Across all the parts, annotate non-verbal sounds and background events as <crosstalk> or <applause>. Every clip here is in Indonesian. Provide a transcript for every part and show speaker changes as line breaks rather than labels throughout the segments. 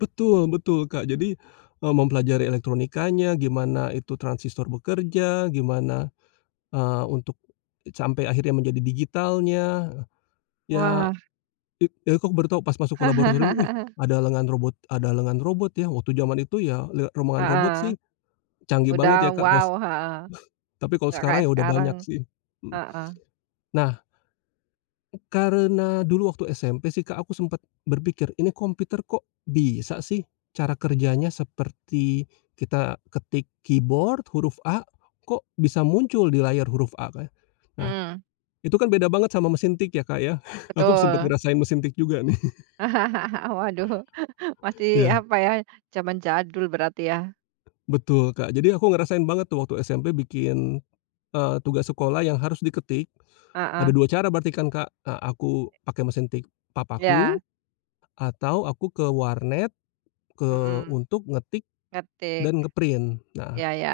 Betul betul, Kak. Jadi, eee, mempelajari elektronikanya, gimana itu transistor bekerja, gimana, eee, untuk sampai akhirnya menjadi digitalnya. Ya,
Wah.
it aku baru tau pas masuk ke laboratorium, wih,
<chuckles>
ada lengan robot ada lengan robot, ya waktu zaman itu ya, lihat rombongan robot
Heeh.
sih, canggih banget
Udah
ya, Kak pas
wow, heeh.
tapi, kalau
Nggak
sekarang
kayak
ya udah
sekarang.
banyak sih. Hmm.
Heeh.
Nah karena dulu waktu SMP sih Kak aku sempet berpikir, ini komputer kok bisa sih cara kerjanya seperti kita ketik keyboard, huruf A, kok bisa muncul di layar huruf A, Kak. Nah,
Hmm.
itu kan beda banget sama mesin tik ya, Kak ya. <chuckles> Aku sempet
Betul.
ngerasain mesin tik juga nih. <chuckles>
<chuckles> Waduh, <chuckles> masih
Iya.
apa, ya, zaman jadul berarti, ya?
Betul, Kak. Jadi aku ngerasain banget, tuh, waktu SMP bikin, eee, tugas sekolah yang harus diketik, ada
Heeh.
2 cara berarti kan Kak. Eee, aku pakai mesin tik
Iya.
papaku, atau aku ke warnet, ke
Mhm.
untuk ngetik
Ngetik.
dan nge-print. Nah
Iya iya.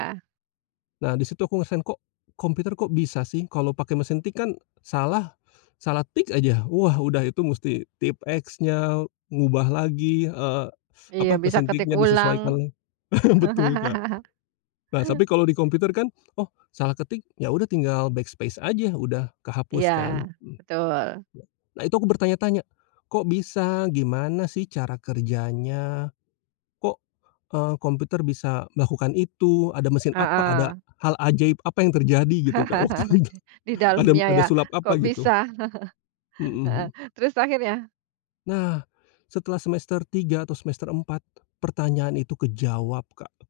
nah, di situ aku ngerasain, kok komputer kok bisa sih kalau pakai mesin tik kan salah salah tik aja, wah udah itu mesti tipe-eks-nya, ngubah lagi, eee,
Iya,
apa,
bisa
mesin
ketik
tiknya
ulang.
disesuaikan la <chuckles> betul Kak.
<chuckles>
Nah, tapi kalau di komputer kan, oh, salah ketik, ya udah tinggal backspace aja, udah kehapus
Iya,
kan.
betul.
Nah itu aku bertanya-tanya, kok bisa? Gimana sih cara kerjanya? Kok, eee, komputer bisa melakukan itu? Ada mesin apa? Ada
Heeh.
hal ajaib apa yang terjadi gitu, Kak waktu
<chuckles>
itu,
Di
ada
dalamnya
ada
ya?
sulap
Kok
apa
bisa?
gitu.
<chuckles> Heeh.
Mhm.
Terus, akhirnya
Nah, setelah semester 3 atau semester 4, pertanyaan itu kejawab Kak.